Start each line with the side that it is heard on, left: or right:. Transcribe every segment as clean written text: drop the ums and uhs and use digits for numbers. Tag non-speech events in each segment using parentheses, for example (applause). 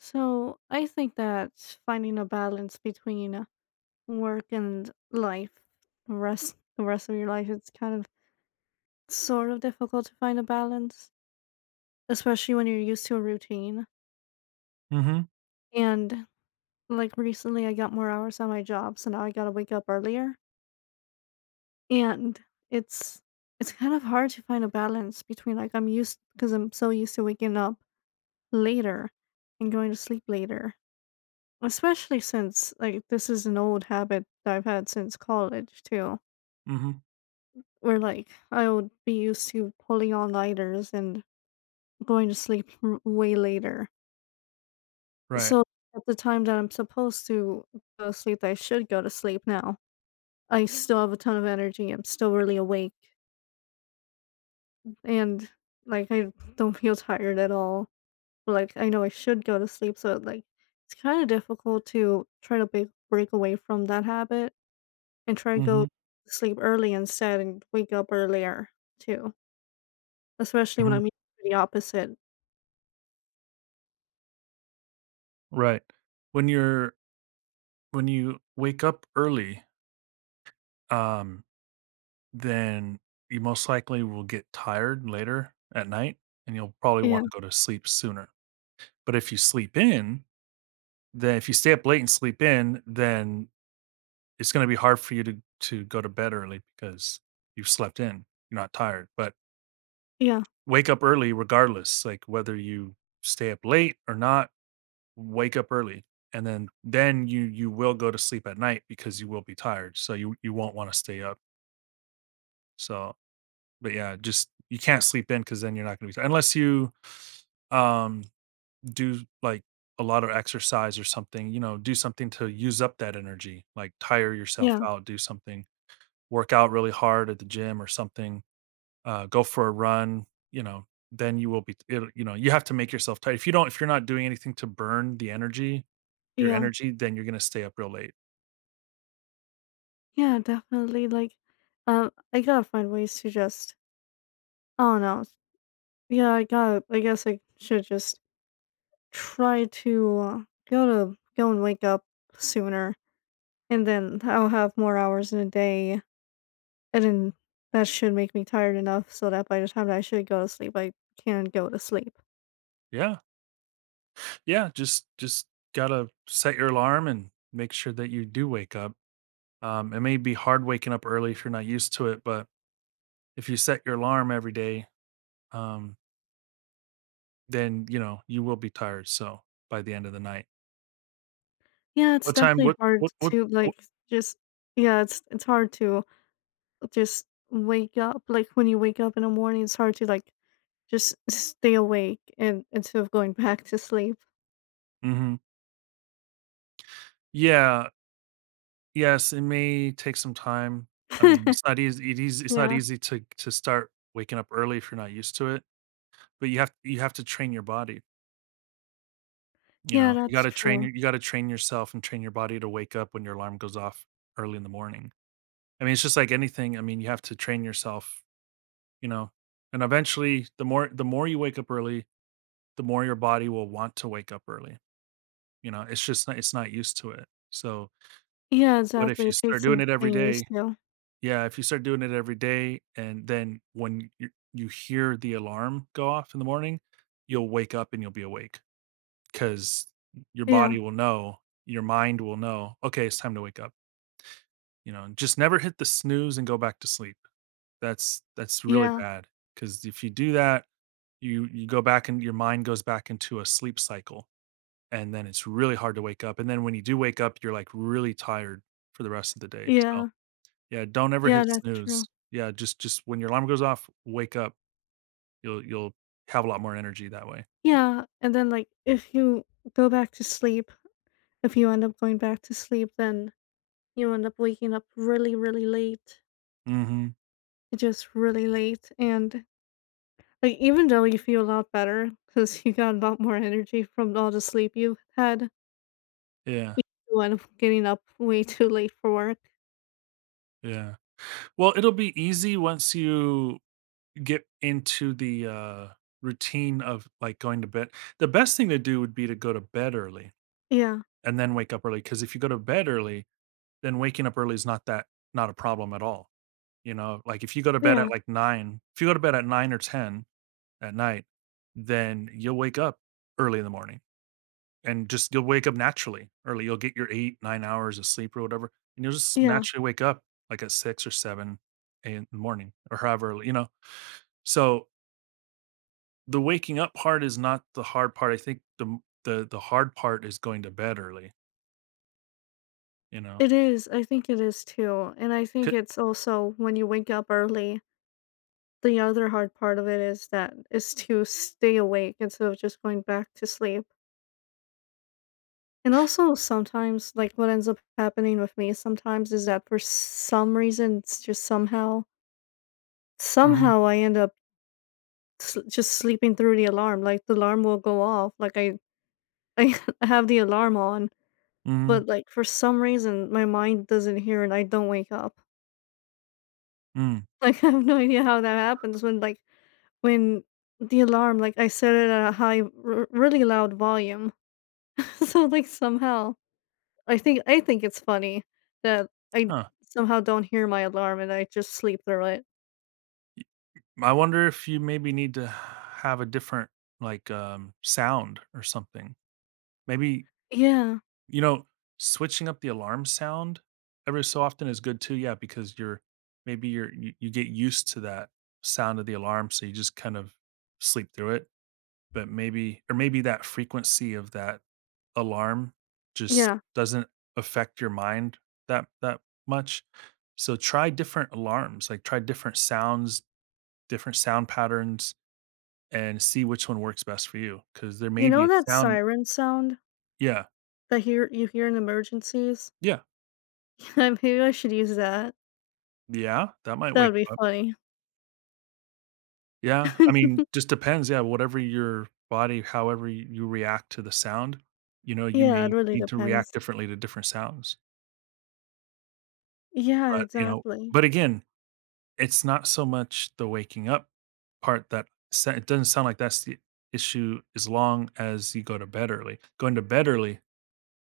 left: So I think that finding a balance between work and life, the rest of your life, it's kind of difficult to find a balance, especially when you're used to a routine.
right: Mhm,
left: And like recently, I got more hours on my job, so now I gotta wake up earlier, and it's it's kind of hard to find a balance between like I'm used because I'm so used to waking up later and going to sleep later. Especially since, like, this is an old habit that I've had since college, too,
right: mhm,
left: where, like, I would be used to pulling on lighters and going to way later.
right: right.
left: So, at the time that I'm supposed to go to sleep, I should go to sleep now. I still have a ton of energy. I'm still really awake. And, like, I don't feel tired at all. But, like, I know I should go to sleep. So, like, it's kind of difficult to try to break away from that habit. I try to go
right: Mhm,
left: to sleep early instead and wake up earlier too, especially when
right: mhm,
left: I'm used to the opposite.
right: right. When you're when you wake up early, um, then you most likely will get tired later at night, and you'll probably
left: Yeah,
right: wanna go to sleep sooner. But if you sleep in, then if you stay up late and sleep in, then it's gonna be hard for you to go to bed early because you've slept in, you're not tired. But
left: yeah,
right: wake up early regardless, like, whether you stay up late or not. Wake up early and then you will go to sleep at night because you will be tired, so you won't want to stay up, so but yeah, just you can't sleep in because then you're not going to be tired unless you um do, like, a lot of exercise or something, you know, do something to use up that energy, like tire yourself
left: yeah,
right: out, do something, work out really hard at the gym or something, go for a run, you know, then you will be it'll, you have to make yourself tired if you don't if you're not doing anything to burn the energy your
left: yeah,
right: energy, then you're going to stay up real late.
left: yeah, definitely. Like, I gotta find ways to just, oh no. Yeah, I gotta, I guess I should just try to go and wake up sooner, and then I'll have more hours in a day, and then that should make me tired enough so that by the time that I should go to sleep, I can go to sleep.
right: Yeah. Yeah, just gotta set your alarm and make sure that you do wake up. It may be hard waking up early if you're not used to it, but if you set your alarm every day, um, then, you know, you will be tired, so, by the end of the night.
left: Yeah, it's
right: What time
left: definitely hard to
right: what
left: like just yeah, it's hard to just wake up. Like when you wake up in the morning, it's hard to like just stay awake and instead of going (laughs) back to sleep.
right: Mhm. Yeah. Yes, it may take some time. I mean,
left: (laughs)
right: it's not easy it is it's not
left: Yeah.
right: easy to start waking up early if you're not used to it, but you have to train your body. You
left: Yeah,
right: know, you
left: that's
right: gotta train
left: true.
right: your you gotta train yourself and train your body to wake up when your alarm goes off early in the morning. I mean, it's just like anything. I mean, you have to train yourself, you know, and eventually the more you wake up early, the more your body will want to wake up early. You know, it's not used to it. So,
left: Yeah,
right: but if
left: exactly.
right: you
left: It
right: start
left: takes
right: doing
left: some
right: it every
left: getting
right: day,
left: used to.
right: yeah, if you start doing it every day, and then when you hear the alarm go off in the morning, you'll wake up and you'll be awake. 'Cause your
left: Yeah.
right: body will know, your mind will know, "Okay, it's time to wake up," you know, and just never hit the snooze and go back to sleep. That's really
left: Yeah.
right: bad. Because if you do that, you go back and your mind goes back into a sleep cycle, and then it's really hard to wake up, and then when you do wake up, you're, like, really tired for the rest of the day, so,
left: Yeah.
right: yeah, don't ever
left: Yeah,
right: hit
left: that's true.
right: snooze. Yeah, just when your alarm goes off, wake up. You'll have a lot more energy that way.
left: Yeah, and then like if you go back to sleep, if you end up going back to sleep, then you end up waking up really, really late.
right: Mhm.
left: Just really late and like, even though you feel a lot better because you got a lot more energy from all the sleep you've had,
right: Yeah,
left: you still end up getting up way too late for work.
right: yeah. Well, it'll be easy once you get into the routine of, like, going to bed. The best thing to do would be to go to bed early
left: Yeah.
right: and then wake up early. Because if you go to bed early, then waking up early is not a problem at all. You know, like if you go to bed
left: Yeah.
right: at like nine, if you go to bed at 9 or 10 at night, then you'll wake up early in the morning, and just you'll wake up naturally early. You'll get your 8-9 hours of sleep or whatever, and you'll just
left: Yeah.
right: naturally wake up like at 6 or 7 in the morning or however early. You know, so the waking up part is not the hard part. I think the m the hard part is going to bed early, you know?
left: It is, I think it is too, and I think
right: C
left: it's also when you wake up early, the other hard part of it is that is to stay awake instead of just going back to sleep. And also sometimes, like, what ends up happening with me sometimes is that for some reason, it's just somehow
right: Mhm,
left: somehow I end up s just sleeping through the alarm, like, the alarm will go off, like, I (laughs) I have the alarm on,
right: mhm,
left: but, like, for some reason, my mind doesn't hear and I don't wake up. (laughs)
right: mm,
left: Like, I have no idea how that happens when, like when the alarm like, I set it at a high r really loud volume. (laughs) So, like, somehow I think it's funny that I
right: huh.
left: somehow don't hear my alarm and I just sleep through it.
right: Y I wonder if you maybe need to have a different, like, sound or something. Maybe,
left: Yeah.
right: you know, switching up the alarm sound every so often is good too, yeah, because you're maybe you're you you get used to that sound of the alarm, so you just kind of sleep through it, but maybe that frequency of that alarm just
left: Yeah.
right: doesn't affect your mind that much. So try different alarms, like try different sounds, different sound patterns, and see which one works best for you. Because there
left: You
right: may be
left: know
right: a
left: that
right: sound.
left: siren sound
right: Yeah.
left: that hear you hear in emergencies?
right: Yeah.
left: (laughs) Maybe I should use that.
right: Yeah, that might
left: That
right: wake
left: would
right: you
left: be
right: up.
left: funny.
right: Yeah, I mean,
left: (laughs)
right: just depends, yeah, whatever your body, however you react to the sound, you know, you
left: Yeah, it
right: may
left: really
right: need to react
left: depends.
right: differently to different sounds.
left: Yeah,
right: But, you know,
left: exactly.
right: but again, it's not so much the waking up part that sa it doesn't sound like that's the issue, as long as you go to bed early. Going to bed early,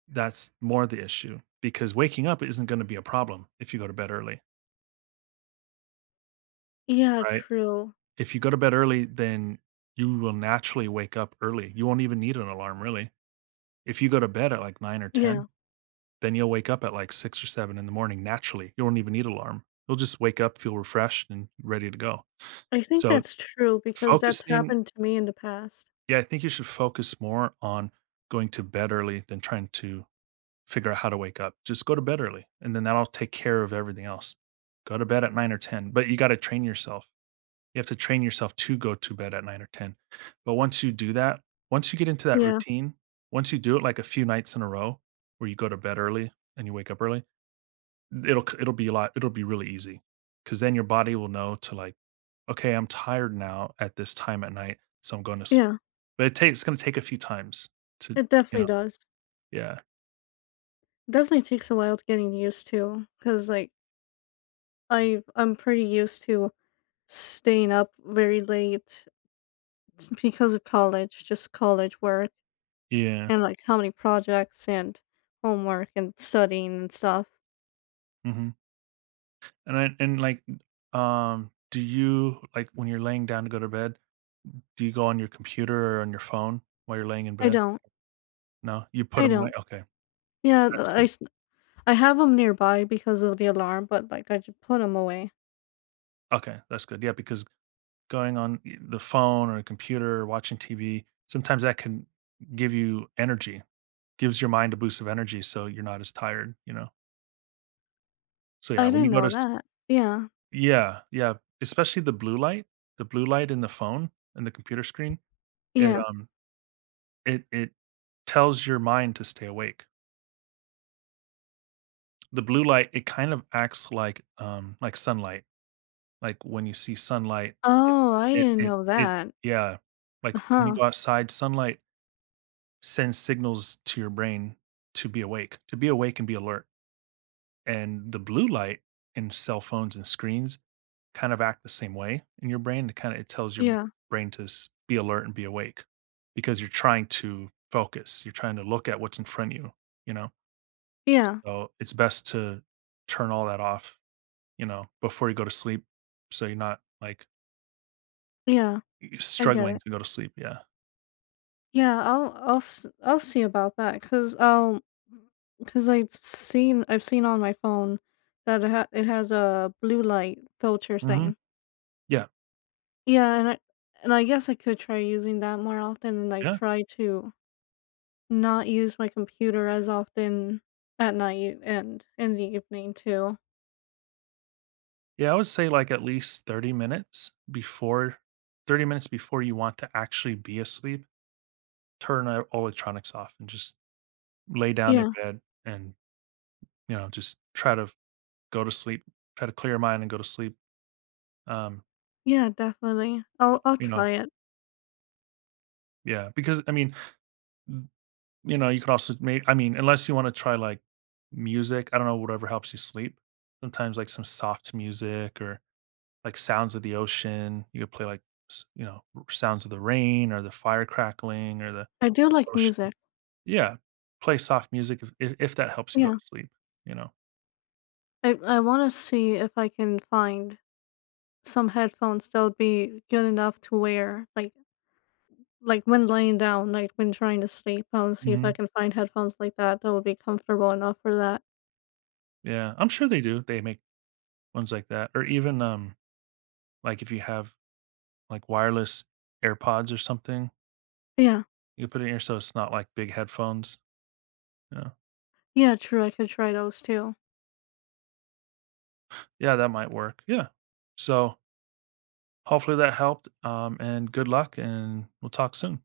right: that's more the issue because waking up isn't gonna be a problem if you go to bed early,
left: Yeah,
right: right?
left: true.
right: If you go to bed early, then you will naturally wake up early. You won't even need an alarm, really. If you go to bed at, like, 9 or 10,
left: Yeah.
right: then you'll wake up at, like, 6 or 7 in the morning naturally. You won't even need an alarm. You'll just wake up, feel refreshed, and ready to go.
left: I think
right: So,
left: that's true because that's
right: focusing
left: happened to me in the past.
right: Yeah, I think you should focus more on going to bed early than trying to figure out how to wake up. Just go to bed early, and then that'll take care of everything else. Go to bed at 9 or 10, but you got to train yourself. You have to train yourself to go to bed at 9 or 10. But once you do that, once you get into that
left: Yeah.
right: routine, once you do it like a few nights in a row where you go to bed early and you wake up early, it'll be really easy cuz then your body will know to, like, "Okay, I'm tired now at this time at night, so I'm going to sleep."
left: Yeah.
right: But it's gonna take a few times to,
left: It
right: you
left: definitely
right: know.
left: does.
right: Yeah.
left: Definitely takes a while to getting used to because, like, I'm pretty used to staying up very late (laughs) because of college, just college work
right: Yeah.
left: and, like, how many projects and homework and studying and stuff.
right: Mhm. And, like, do you, like, when you're laying down to go to bed, do you go on your computer or on your phone while you're laying in
left: I
right: bed?
left: don't.
right: No? You put
left: I
right: them away?
left: don't.
right: Okay.
left: Yeah, th
right: That's
left: I
right: good.
left: s I have them nearby because of the alarm, but, like, I just put them away.
right: Okay, that's good. Yeah, because going on y the phone or a computer or watching TV, sometimes that can give you energy, gives your mind a boost of energy so you're not as tired, you know? So, yeah,
left: I
right: when you
left: didn't
right: go to
left: know
right: s
left: that. Yeah,
right: Yeah, yeah, especially the blue light. The blue light in the phone and the computer screen, it,
left: yeah.
right: um, it tells your mind to stay awake. The blue light, it kind of acts like sunlight. Like, when you see sunlight, it
left: Oh, I
right: it
left: didn't
right: it
left: know
right: it
left: that.
right: yeah, like, when you
left: Huh.
right: go outside, sunlight sends signals to your brain to be awake, and be alert. And the blue light in cell phones and screens kind of act the same way in your brain. It kind of it tells your
left: Yeah.
right: brain to be alert and be awake because you're trying to focus. You're trying to look at what's in front of you, you know?
left: Yeah.
right: So it's best to turn all that off, you know, before you go to sleep, so you're not like
left: Yeah. I get
right: struggling
left: it.
right: to go to sleep, yeah.
left: Yeah, I'll see about that because I've seen on my phone that it has a blue light filter
right: Mhm.
left: thing.
right: Yeah.
left: Yeah, and I guess I could try using that more often and, I
right: Yeah.
left: try to not use my computer as often at night and in the evening too.
right: Yeah, I would say like at least 30 minutes before you want to actually be asleep, turn out all electronics off and just lay down in
left: Yeah.
right: bed and, you know, just try to go to sleep, try to clear your mind and go to sleep. Um,
left: Yeah, definitely. I'll
right: you know,
left: try it.
right: yeah, because I mean, m- you know, you could also make, I mean, unless you want to try like music, I don't know, whatever helps you sleep. Sometimes like some soft music or like sounds of the ocean. You could play like, you know, sounds of the rain or the fire crackling or the
left: I do like
right: ocean.
left: music.
right: Yeah. Play soft music if that helps you go to
left: Yeah.
right: sleep, you know.
left: I wanna see if I can find some headphones that would be good enough to wear, like when laying down, like when trying to sleep. I wanna see if
right: Mm-hmm.
left: I can find headphones like that that would be comfortable enough for that.
right: Yeah, I'm sure they do. They make ones like that, or even like if you have like wireless AirPods or something,
left: Yeah.
right: you can put it in your so it's not like big headphones. Yeah,
left: Yeah, true, I could try those too.
right: yeah, that might work. Yeah. So hopefully that helped. And good luck, and we'll talk soon.